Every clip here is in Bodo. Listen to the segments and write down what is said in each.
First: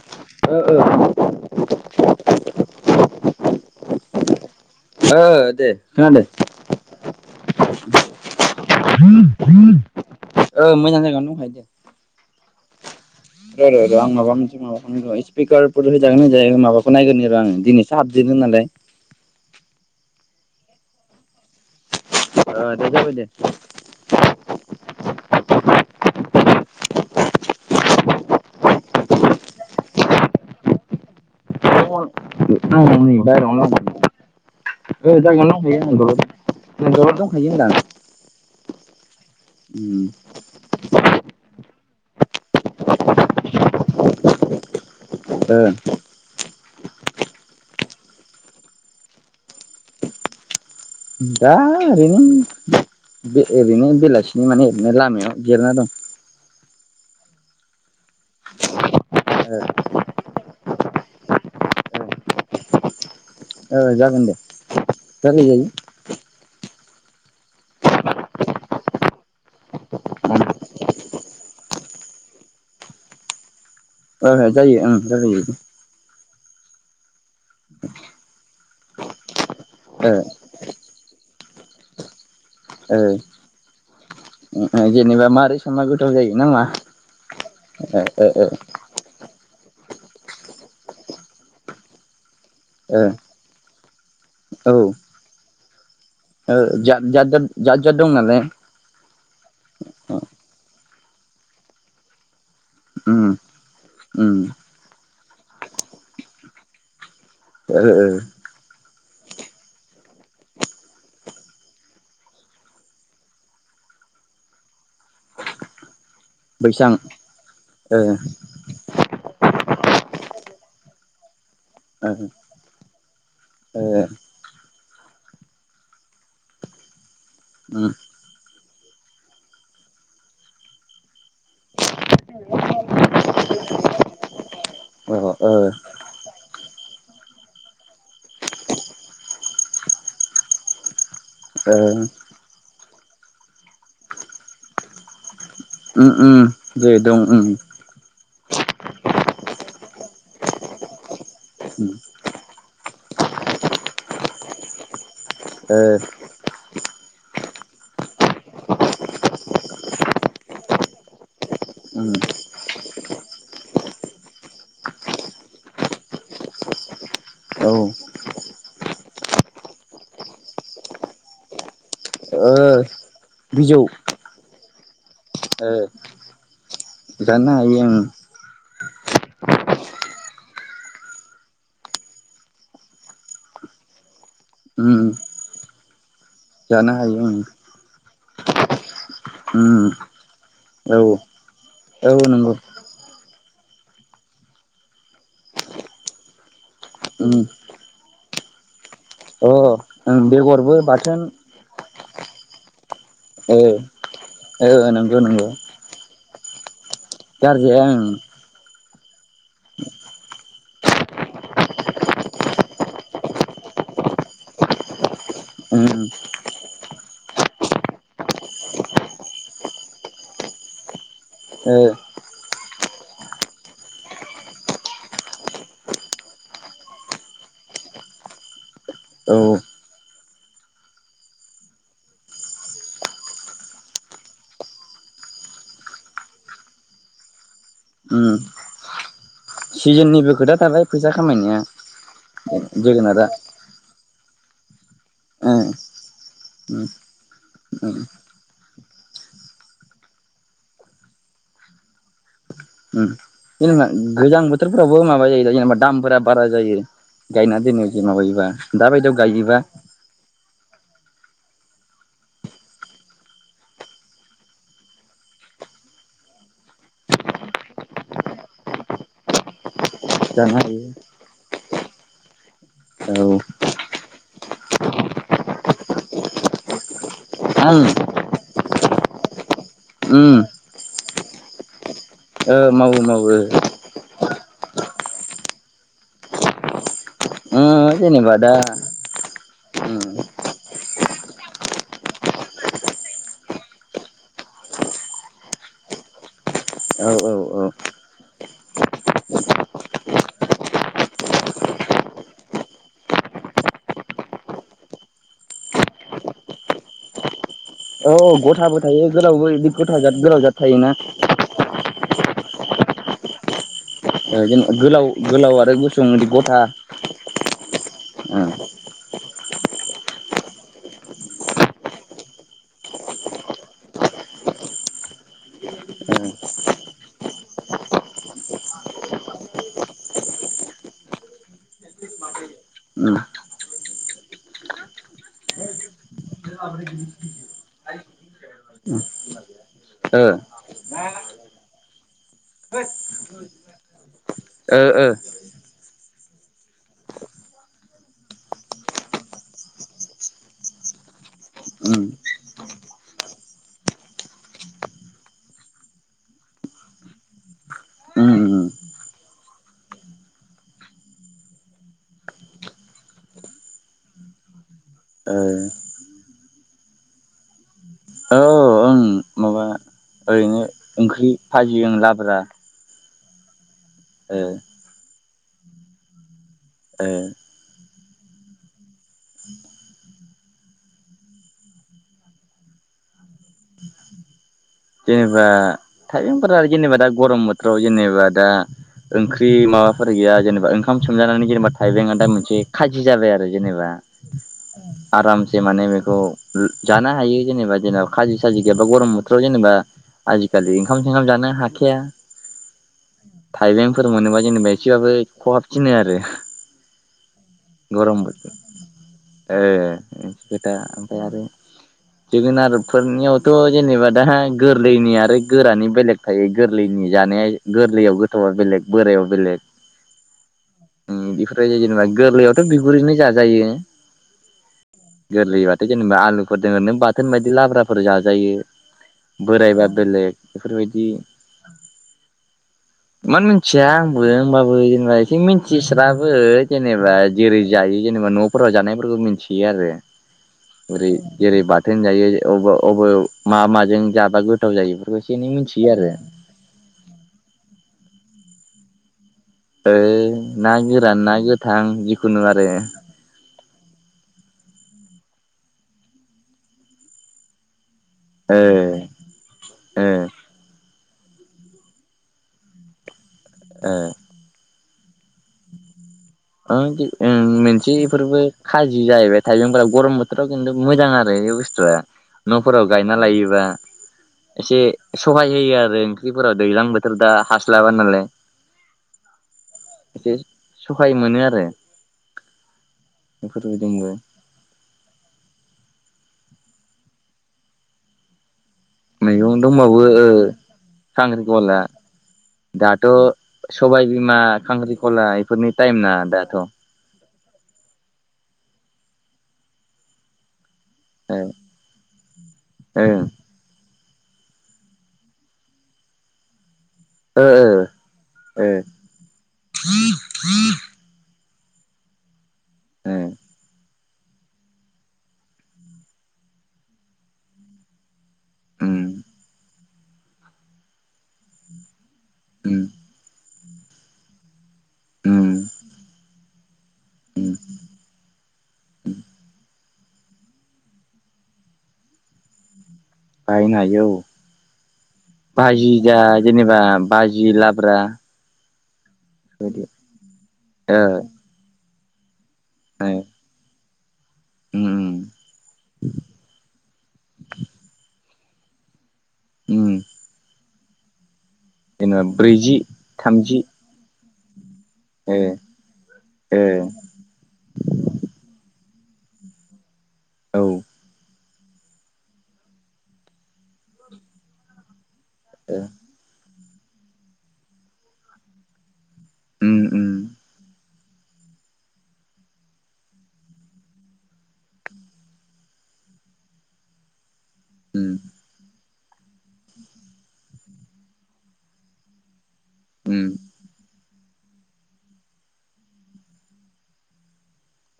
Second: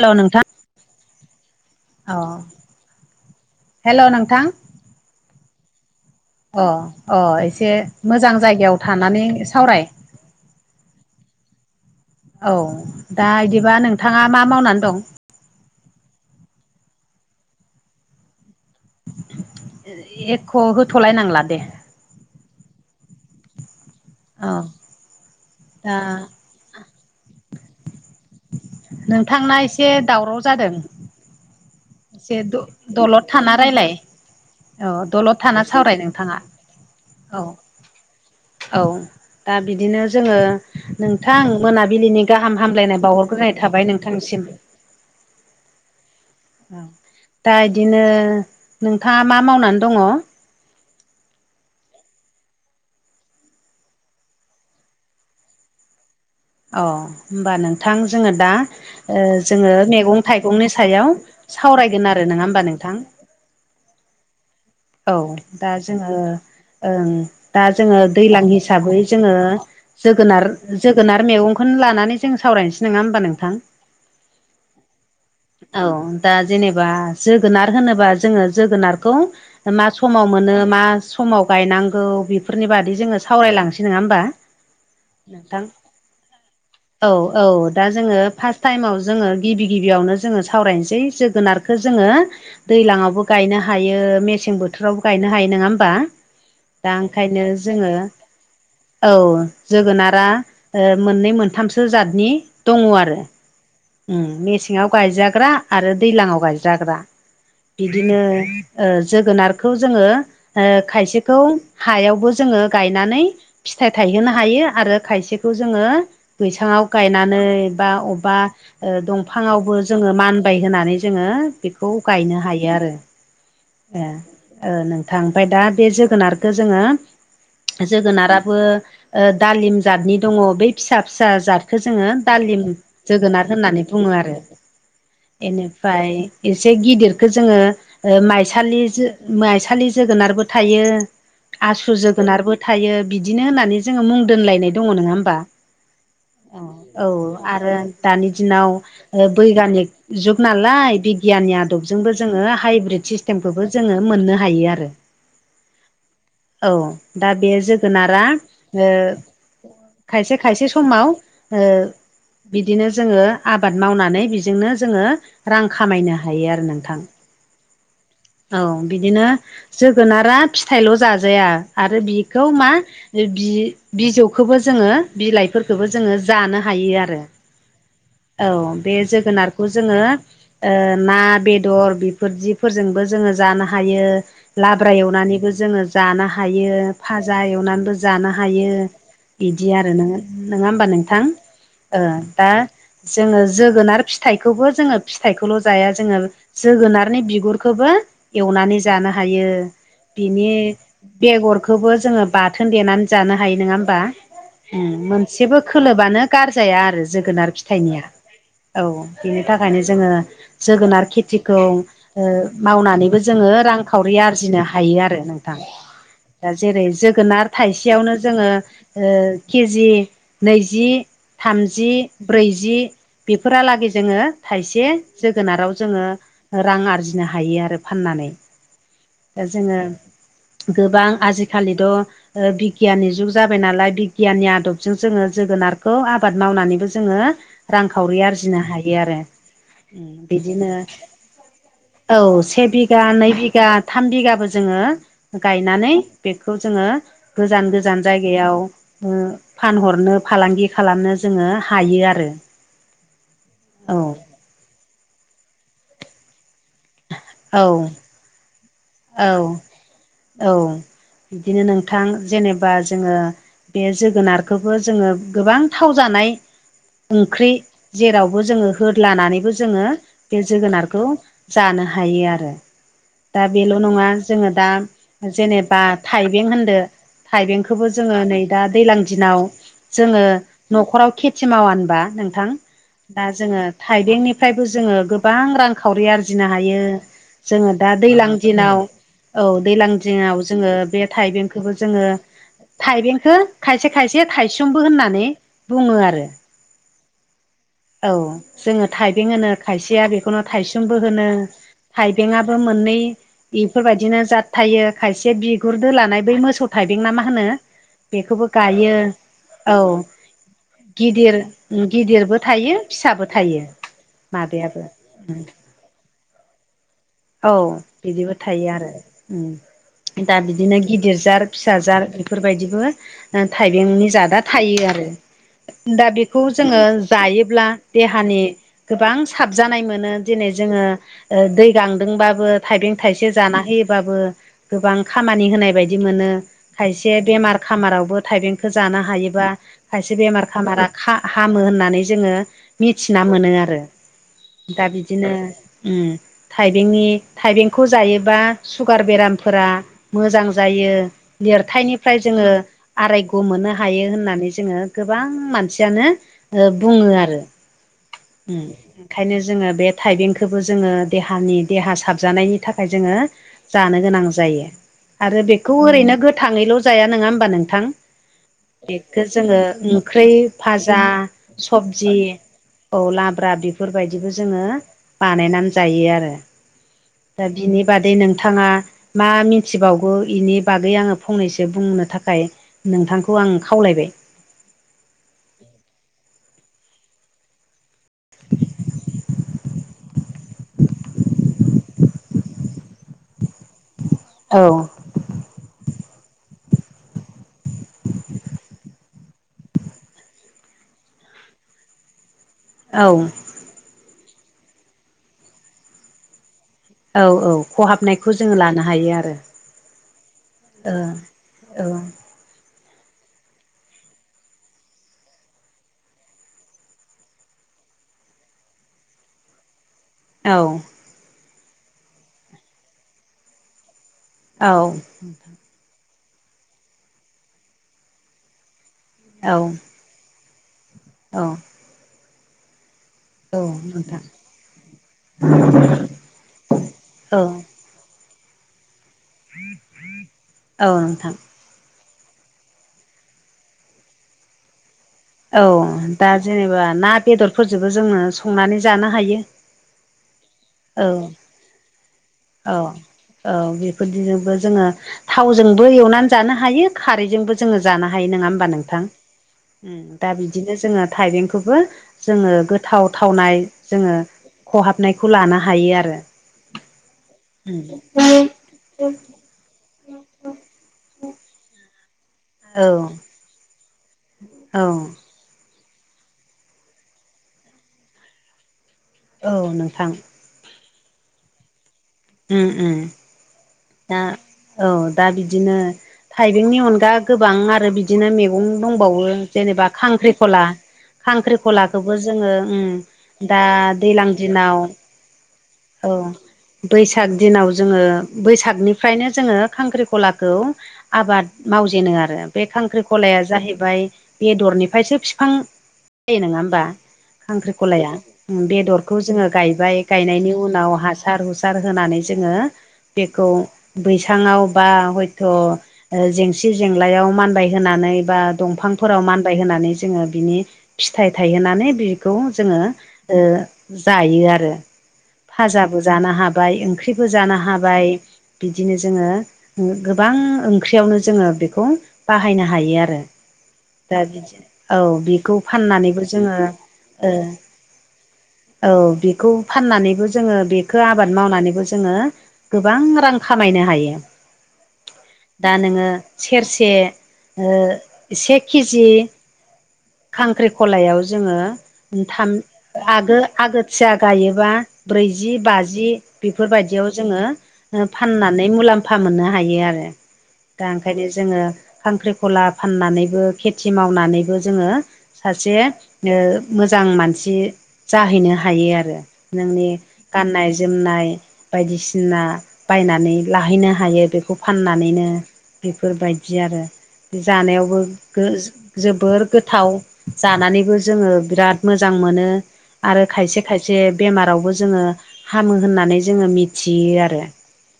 हेल' नोंथां ओ ओ अ हेल' नोंथां ओ दे खोनादो अ-अ एसे मोजां जायगायाव थानानै सावराय। ओ मोजां जायगायावनो दंखायो दे औ दा इदिबा र' र' र' आं नोंथाङा माबा मा मोनसे मावनानै दं? माबाखौनो र' स्पिकारफोर होजागोना होजाया माबाखौ नायग्रोनि र' आङो दिनैसो हाबजेनदो नालाय एख' होथ'लायनांला दे ओ दे जाबाय दे अ दा नोंथांना एसे दावराव जादों। एसे [unintelligible] ओ दलद थाना जागायावनो रायलाय दंखायो औ आं थाना दलद सावराय दलद नोंथाङा दंखायो औ होनदों आं। औ दा बिदिनो जोङो नोंथां मोनाबिलिनि गाहाम हामलायनाय बावहरग्रोनाय थाबाय नोंथांसिम। ओ औ दा इदिनो नोंथाङा मा मावनानै दङ? दा ओरैनो बे ओरैनो बेलासिनि माने ओरैनो लामायाव जिरायना दं। अ ओमबा नोंथां जोङो दा ओ जोङो मेगं थाइगंनि सायाव सावरायगोन आरो नङा ओमबा नोंथां? ओ जागोन दे औ रायलायजायो दा जोङो ओं दा जोङो दैलां हिसाबै जोङो जोगोनार जोगोनार मेगंखौनो लानानै जों सावरायनोसै नङा ओमबा नोंथां? ओ जायो ओं जाहैयो। औ दा जेनेबा जोगोनार होनोबा जोङो जोगोनारखौ मा ओ समाव मोनो मा समाव गायनांगौ बेफोरनि बादि ओ जोङो सावरायलांसै नङा ओमबा? ओ जेनेबा मारै नोंथां संबा गोथाव जायो ना मा औ औ दा ओ जोङो फार्स्ट टाइमाव जोङो गिबि गिबियावनो जोङो सावरायनोसै जोगोनारखौ जोङो ओ दैलाङावबो गायनो हायो मेसें ओ औ बोथोरावबो गायनो हायो नङा ओमबा? ओ जाद जाद जाद दं नालाय औ जोगोनारा ओ मोननै मोनथामसो जातनि दङ आरो उम उम मेसेङाव गायजाग्रा आरो दैलाङाव गायजाग्रा। ओ ओ बिदिनो ओ जोगोनारखौ जोङो ओ खायसेखौ हायावबो जोङो गायनानै फिथाइ थायहोनो हायो आरो खायसेखौ जोङो बैसाङाव बैसां गायनानै बा ओ अबा दंफाङावबो जोंङो मानबाय होनानै जोंङो बेखौ ओ गायनो हायो आरो ओ ओ नोंथां ओमफफ्राय दा बे जोगोनारखौ जोंङो उम जोगोनाराबो दालिम जातनि दङ बे फिसा फिसा जादखौ जोंङो दालिम जोगोनाद होननानै बुंङो आरो अ ओ ओ बेनिफ्राय एसे गिदिरखौ जोंङो माइसालि माइसालि जोगोनारबो थायो आसु जोगोनारबो थायो बिदिनो होननानै जोंङो मुं दोनलायनाय दंङो नङा होमबा उम उम औ जे औ दं उम आरो दानि दिनाव बै गामि जुग नालाय बिगियाननि आदबजोंबो जोंङो हाइब्रिद सिस्टेमखौबो जोंङो मोननो हायो आरो ओ औ दा बे जोगोनारा खायसे खायसे समाव ओ उम बिदिनो जोंङो आबाद मावनानै बेजोंनो जोंङो रां खामायनो हायो आरो नोंथां औ औ बिदिनो जोगोनारा फिथाइल' जाजाया आरो बिखौ ओ मा बि बिजौ बिजौखौबो जोङो ओ बिलाइफोरखौबो जोङो जानो हायो आरो। जानो हायो ओं औ बे जोगोनारखौ जोंङो ओ ना बेदर बेफोरदिफोरजोंबो जोंङो जानो हायो उम लाब्रा एवनानैबो जोंङो जानो हायो जानो ओं फाजा एवनानैबो जानो हायो बिदि उम आरो नङा होमबा औ नोंथां ओ औ दा नंगौ जोंङो जोगोनार फिथाइखौबो जोंङो फिथाइखौल' जाया जोंङो जोगोनारनि उम बिगुरखौबो एवनानै जानो हायो। अ ओं बिनि बेगरबो बाथोन बेगरखौबो जोंङो बाथोन देनानै जानो हायो ओ नंङा होमबा ओ नंगौ नंगौ मोनसेबो खोलोबानो गारजाया आरो जोगोनार फि गारजाया ओं औ बिनि थाखायनो जोंङो जोगोनार खेथिखौ ओ मावनानैबो जोंङो रांखावरि आरजिनो हायो आरो नोंथां उम दा जेरै जोगोनार थाइसेयावनो जोंङो ओ केजि नैजि ओ थामजि ब्रैजि बेफोरहालागै जोंङो थाइसे जोगोनाराव जोंङो रां आरजिनो हायो आरो फाननानै औ दा जोंङो गोबां आजिखालिथ' बिगियाननि जुग जाबाय नालाय बिगियाननि आदबजों जोंङो जोगोनारखौ आबाद मावनानैबो जोंङो रांखावरि उम आरजिनो हायो आरो सिजोननिबो खोथा बिदिनो थाबाय फैसा खामायनाया औ से बिगा जोगोनारा नै बिघा थाम बिगाबो जोंङो ओं गायनानै बेखौ जोंङो ओं गोजान ओं गोजान जायगायाव फानहरनो फालांगि खालामनो जोंङो हायो आरो ओं जेनेबा औ गोजां बोथोरफोरावबो माबा जायो जेनेबा दामफोरा बारा जायो गायना औ दोनो माबायोबा दाबायदियाव औ गायोबा औ बिदिनो नोंथां जेनेबा जोंङो बे जोगोनारखौबो जोंङो गोबां थाव जानाय ओंख्रि जेरावबो जोंङो होद लानानैबो जोंङो बे जानो हायो जोगोनारखौ जानो हायो आरो औ दा बेल' नंङा जोंङो दा जेनेबा थाइबें होनदो आं थाइबेंखौबो जोंङो नै दा दैज्लां दिनाव जोंङो उम न'खराव खेथि मावा होनबा नोंथां ओ मावो दा मावो जोंङो थाइबेंनिफ्रायबो जोंङो गोबां रांखावरि आरजिनो हायो ओ जोंङो दा दै्लां जेनेबा दा औ दैलां उम दिङाव जोंङो बे थाइबेंखौबो जोंङो थाइबेंखौ खायसे खायसे थायसेमबो होननानै बुङो आरो औ औ औ औ जोङो थाइबें होनो खायसेया बेखौनो थायसोमबो होनो थाइबेंआबो मोननै बेफोरबायदिनो जथायो खायसे बिगुर दोलानाय बै मोसौ थाइबें ना मा होनो औ बेखौबो गथाबो गायो थायो गोलावबो बिदि औ गथा जाद गोलाव जाद थायोना गिदिर गिदिरबो थायो फिसाबो थायो जेनब माबायाबो गोलाव गोलाव आरो गुसु गथा औ बिदिबो ओ थायो आरो दा बिदिनो गिदिर जार फिसााजार बेफोरबायदिबो थाइबेंनि जादा थायो आरो दा ओ बेखौ जोङो जायोब्ला देहानि गोबां साबजानाय मोनो दिनै जोङो दै गांदोंबाबो थाइबें उम थाइसे जाना होयोबाबो गोबां खामानि होनाय बायदि मोनो खायसे बेमार खामारावबो थाइबेंखौ जानो हायोबा खायसे ओ बेमार खामारा हामो होननानै जोंङो मिथिना मोनो आरो ओ दा ओ बिदिनो थाइबेंनि थाइबेंखौ जायोबा सुगार बेरामफोरा मोजां जायो उम देरथायनिफ्राय जोङो आरायग' मोननो हायो होननानै जोङो गोबां मानसियानो बुङो आरो उम उम ओंखायनो जोङो बे थाइबेंखौबो जोङो देहानि देहा साबजानायनि थाखाय जोङो जानो गोनां जायो आरो ओ बेखौ ओरैनो गोथाङैल' जाया नङा होमबा नोंथां औ ओं बेखो जोङो माबा ओंख्रि ओरैनो भाजा ओंख्रि भाजि ओं सबजि लाब्रा औ लाब्रा बेफोरबायदिबो ओ जोङो बानायनानै जायो आरो ओ दा बिनि बादै नोंथाङा मा मिथिबावगौ बेनि बागै आङो फंनैसो बुंनो थाखाय नोंथांखौ आं खावलायबाय जेनेबा थाइबेंफोरा जेनेबा दा गरम बोथोराव जेनेबा दा ओंख्रि बे माबाफोर गैया जेनेबा ओंखाम सोमजानानै जेनेबा थाइबेंआ दा मोनसे खाजि जाबाय आरो जेनेबा औ आरामसे माने बेखौ जानो हायो जेनेबा जेनेबा खाजि साजि गैयाबा गरम बोथोराव जेनेबा आजिखालि ओंखाम संखाम जानो हाखाया औ थाइबेंफोर मोनोबा जेनेबा एसेबाबो खहाब थिनो आरो औ औ गरम खहाबनायखौ बोथोर जोङो लानो हायो आरो ओ जोगोनार बेफोरनियावथ' जेनेबा दा गोरलैनि आरो गोरानि बेलेग थायो गोरलैनि जानाया गोरलैयाव गोथावा बेलेग बोरायाव बेलेग औ इफोरबायदि जेनेबा गोरलैयावथ' बिगुरैनो जाजायो औ गैबाथाय जेनेबा आलुफोर दोङो ओरैनो बाथोन बायदि लाब्राफोर जाजायो औ बोरायबा बेलेग बेफोरबायदि औ मानो औ मिथिया आंबो नोंथां होमबाबो जेनेबा एसे मिथिस्राबो जेनेबा औ जेरै जायो जेनेबा न' फराव जानायफोरखौ मिथियो आरो औ ओरै नोंथां जेरै बा थोन जायो [unintelligible] अबे मा माजों जाब गोथाव जायो बेफोरखौ एसे एनै औ मिथियो आरो दा जेनेबा ना बेदरफोरजोंबो जोङो संनानै जानो हायो ओइ ना गोरान औ ना गोथां जिखुनु आरो औ औ बेफोरदिजोंबो जोङो थावजोंबो एवनानै जानो हायो खारैजोंबो जोङो जानो हायो नोङा ओ होमबा नोंथां ओम ओ दा बिदिनो जोङो थाइबेंखौबो जोङो गोथाव थावनाय ओ जोङो खहाबनायखौ लानो हायो आरो [unintelligible] ओं मोनसे बेफोरबो खाजि जाहैबाय थाइबेंफोरा गरम बोथोराव खिनथु मोजां आरो बे बुसथुआ न'फोराव गायना लायोबा औ एसे सहाय होयो आरो ओंख्रिफोरा दैज्लां बोथोर दा हास्लाबा नालाय औ नोंथां उफाय मोनो आरो उम उम बेफोरबायदि होनबा दा औ दा बिदिनो थाइबेंनि अनगा गोबां आरो बि दिनो मैगं दंबावो मैगं जेनेबा दंबावो ओ खांख्रिखला खांख्रिखला खांख्रिखलाखौबो जोङो दाथ' मम दा दैलां दिनाव गला इफोरनि टाइम औ ना दाथ' बैसाग दिनाव जोङो बैसागनिफ्रायनो जोङो खांख्रिखलाखौ आबाद मावजेनो आरो बे ओ खांख्रिखलाया जाहैबाय बेदरनिफ्रायसो बिफां जायो नोङा होमबा ओ खांख्रिखलाया बेदरखौ जोङो गायबाय गायनायनि उनाव हास सार हुसार होनानै जोङो ओ ओ बेखौ बैसाङाव बा हयथ' जेंसि जेंलायाव मानबाय होनानै बा उम दंफांफोराव मानबाय होनानै जोङो बिनि फिथाइ थायहोनानै बि खौ उम जोङो ओ जायो आरो उम फाजाबो जानो हाबाय ओंख्रिबो उम जानो हाबाय बिदिनो जोङो गोबां ओंख्रियावनो जोङो बेखौ बाहायनो हायो आरो बाहायनो हायो दा औ बिदिनो औ बेखौ भाजि जा फाननानैबो जोङो जेनेबा ओ भाजि लाब्रा औ बेखौ बेबायदि फाननानैबो जोङो बेखौ ओ आबाद मावनानैबो जोङो गोबां रां खामायनो हायो उम उम दा नोङो सेरसे ओ से केजि उम खांख्रिखलायाव जोङो जेनेबा थाम ब्रैजि आगो थामजि आगो सिया गायोबा ओ ब्रैजि बाजि ओ बेफोरबायदियाव जोङो फनानै मुलामफा मोननो हायो आरो औ दा ओ ओंखायनो जोङो खांख्रिखला फाननानैबो खेथि मावनानैबो जोङो सासे ओ मोजां मानसि जाहैनो हायो आरो उम नोंनि उम गाननाय जोमनाय बायदिसिना बायनानै लाहैनो हायो बेखौ फाननानैनो बेफोरबायदि आरो जानायावबो उम जोबोर गोथाव जानानैबो जोङो बिराद मोजां मोनो। आरो उम खायसे खायसे बेमारावबो जोङो हामो होननानै जोङो मिथियो आरो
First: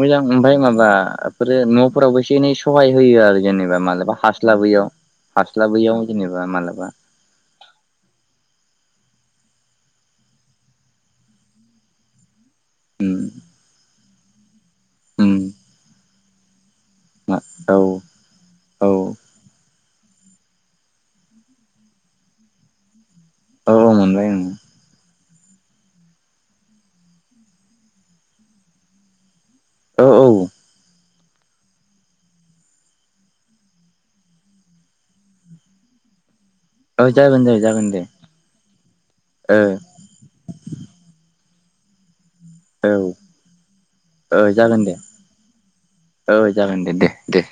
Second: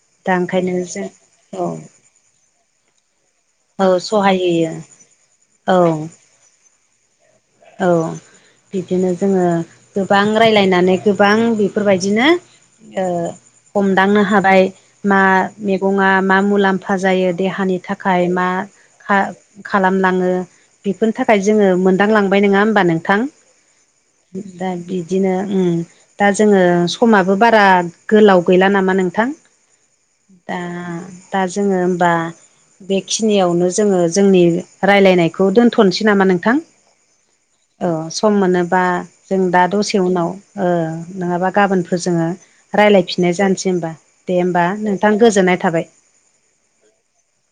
मोजां दा ओमफ्राय ओंखायनो जों माबाफोरो औ न'फोरावबो एसे एनै सहाय होयो आरो जेनेबा औ मालाबा सहाय होयो हास्लाबैयाव। औ हास्लाबैयाव जेनेबा मालाबा औ बिदिनो जोङो गोबां रायलायनानै गोबां बेफोरबायदिनो ओ उम हमदांनो हाबाय मा उम मैगंया मा मुलाम फा जायो देहानि औ थाखाय मा औ खालामलाङो बेफोरनि थाखाय जोङो मोनदांलांबाय नङा होमबा नोंथां। औ मोनबाय ओं दा बि बिदिनो दा जोङो समाबो बारा गोलाव गैला नामा नोंथां? औ दा औ दा जोङो हबा बेखिनियावनो जोङो जोंनि रायलायनायखौ दोन्थ'नोसै नामा नोंथां? औ जागोन जायो औ सम मोनोबा जों दा दसे उनाव नङाबा गाबोनफोर जोङो औ रायज्लायफिननाय जानोसै होनोमबा दे ओ होमबा जागोन दे नोंथां गोजोननाय थाबाय औ जागोन दे दे दे।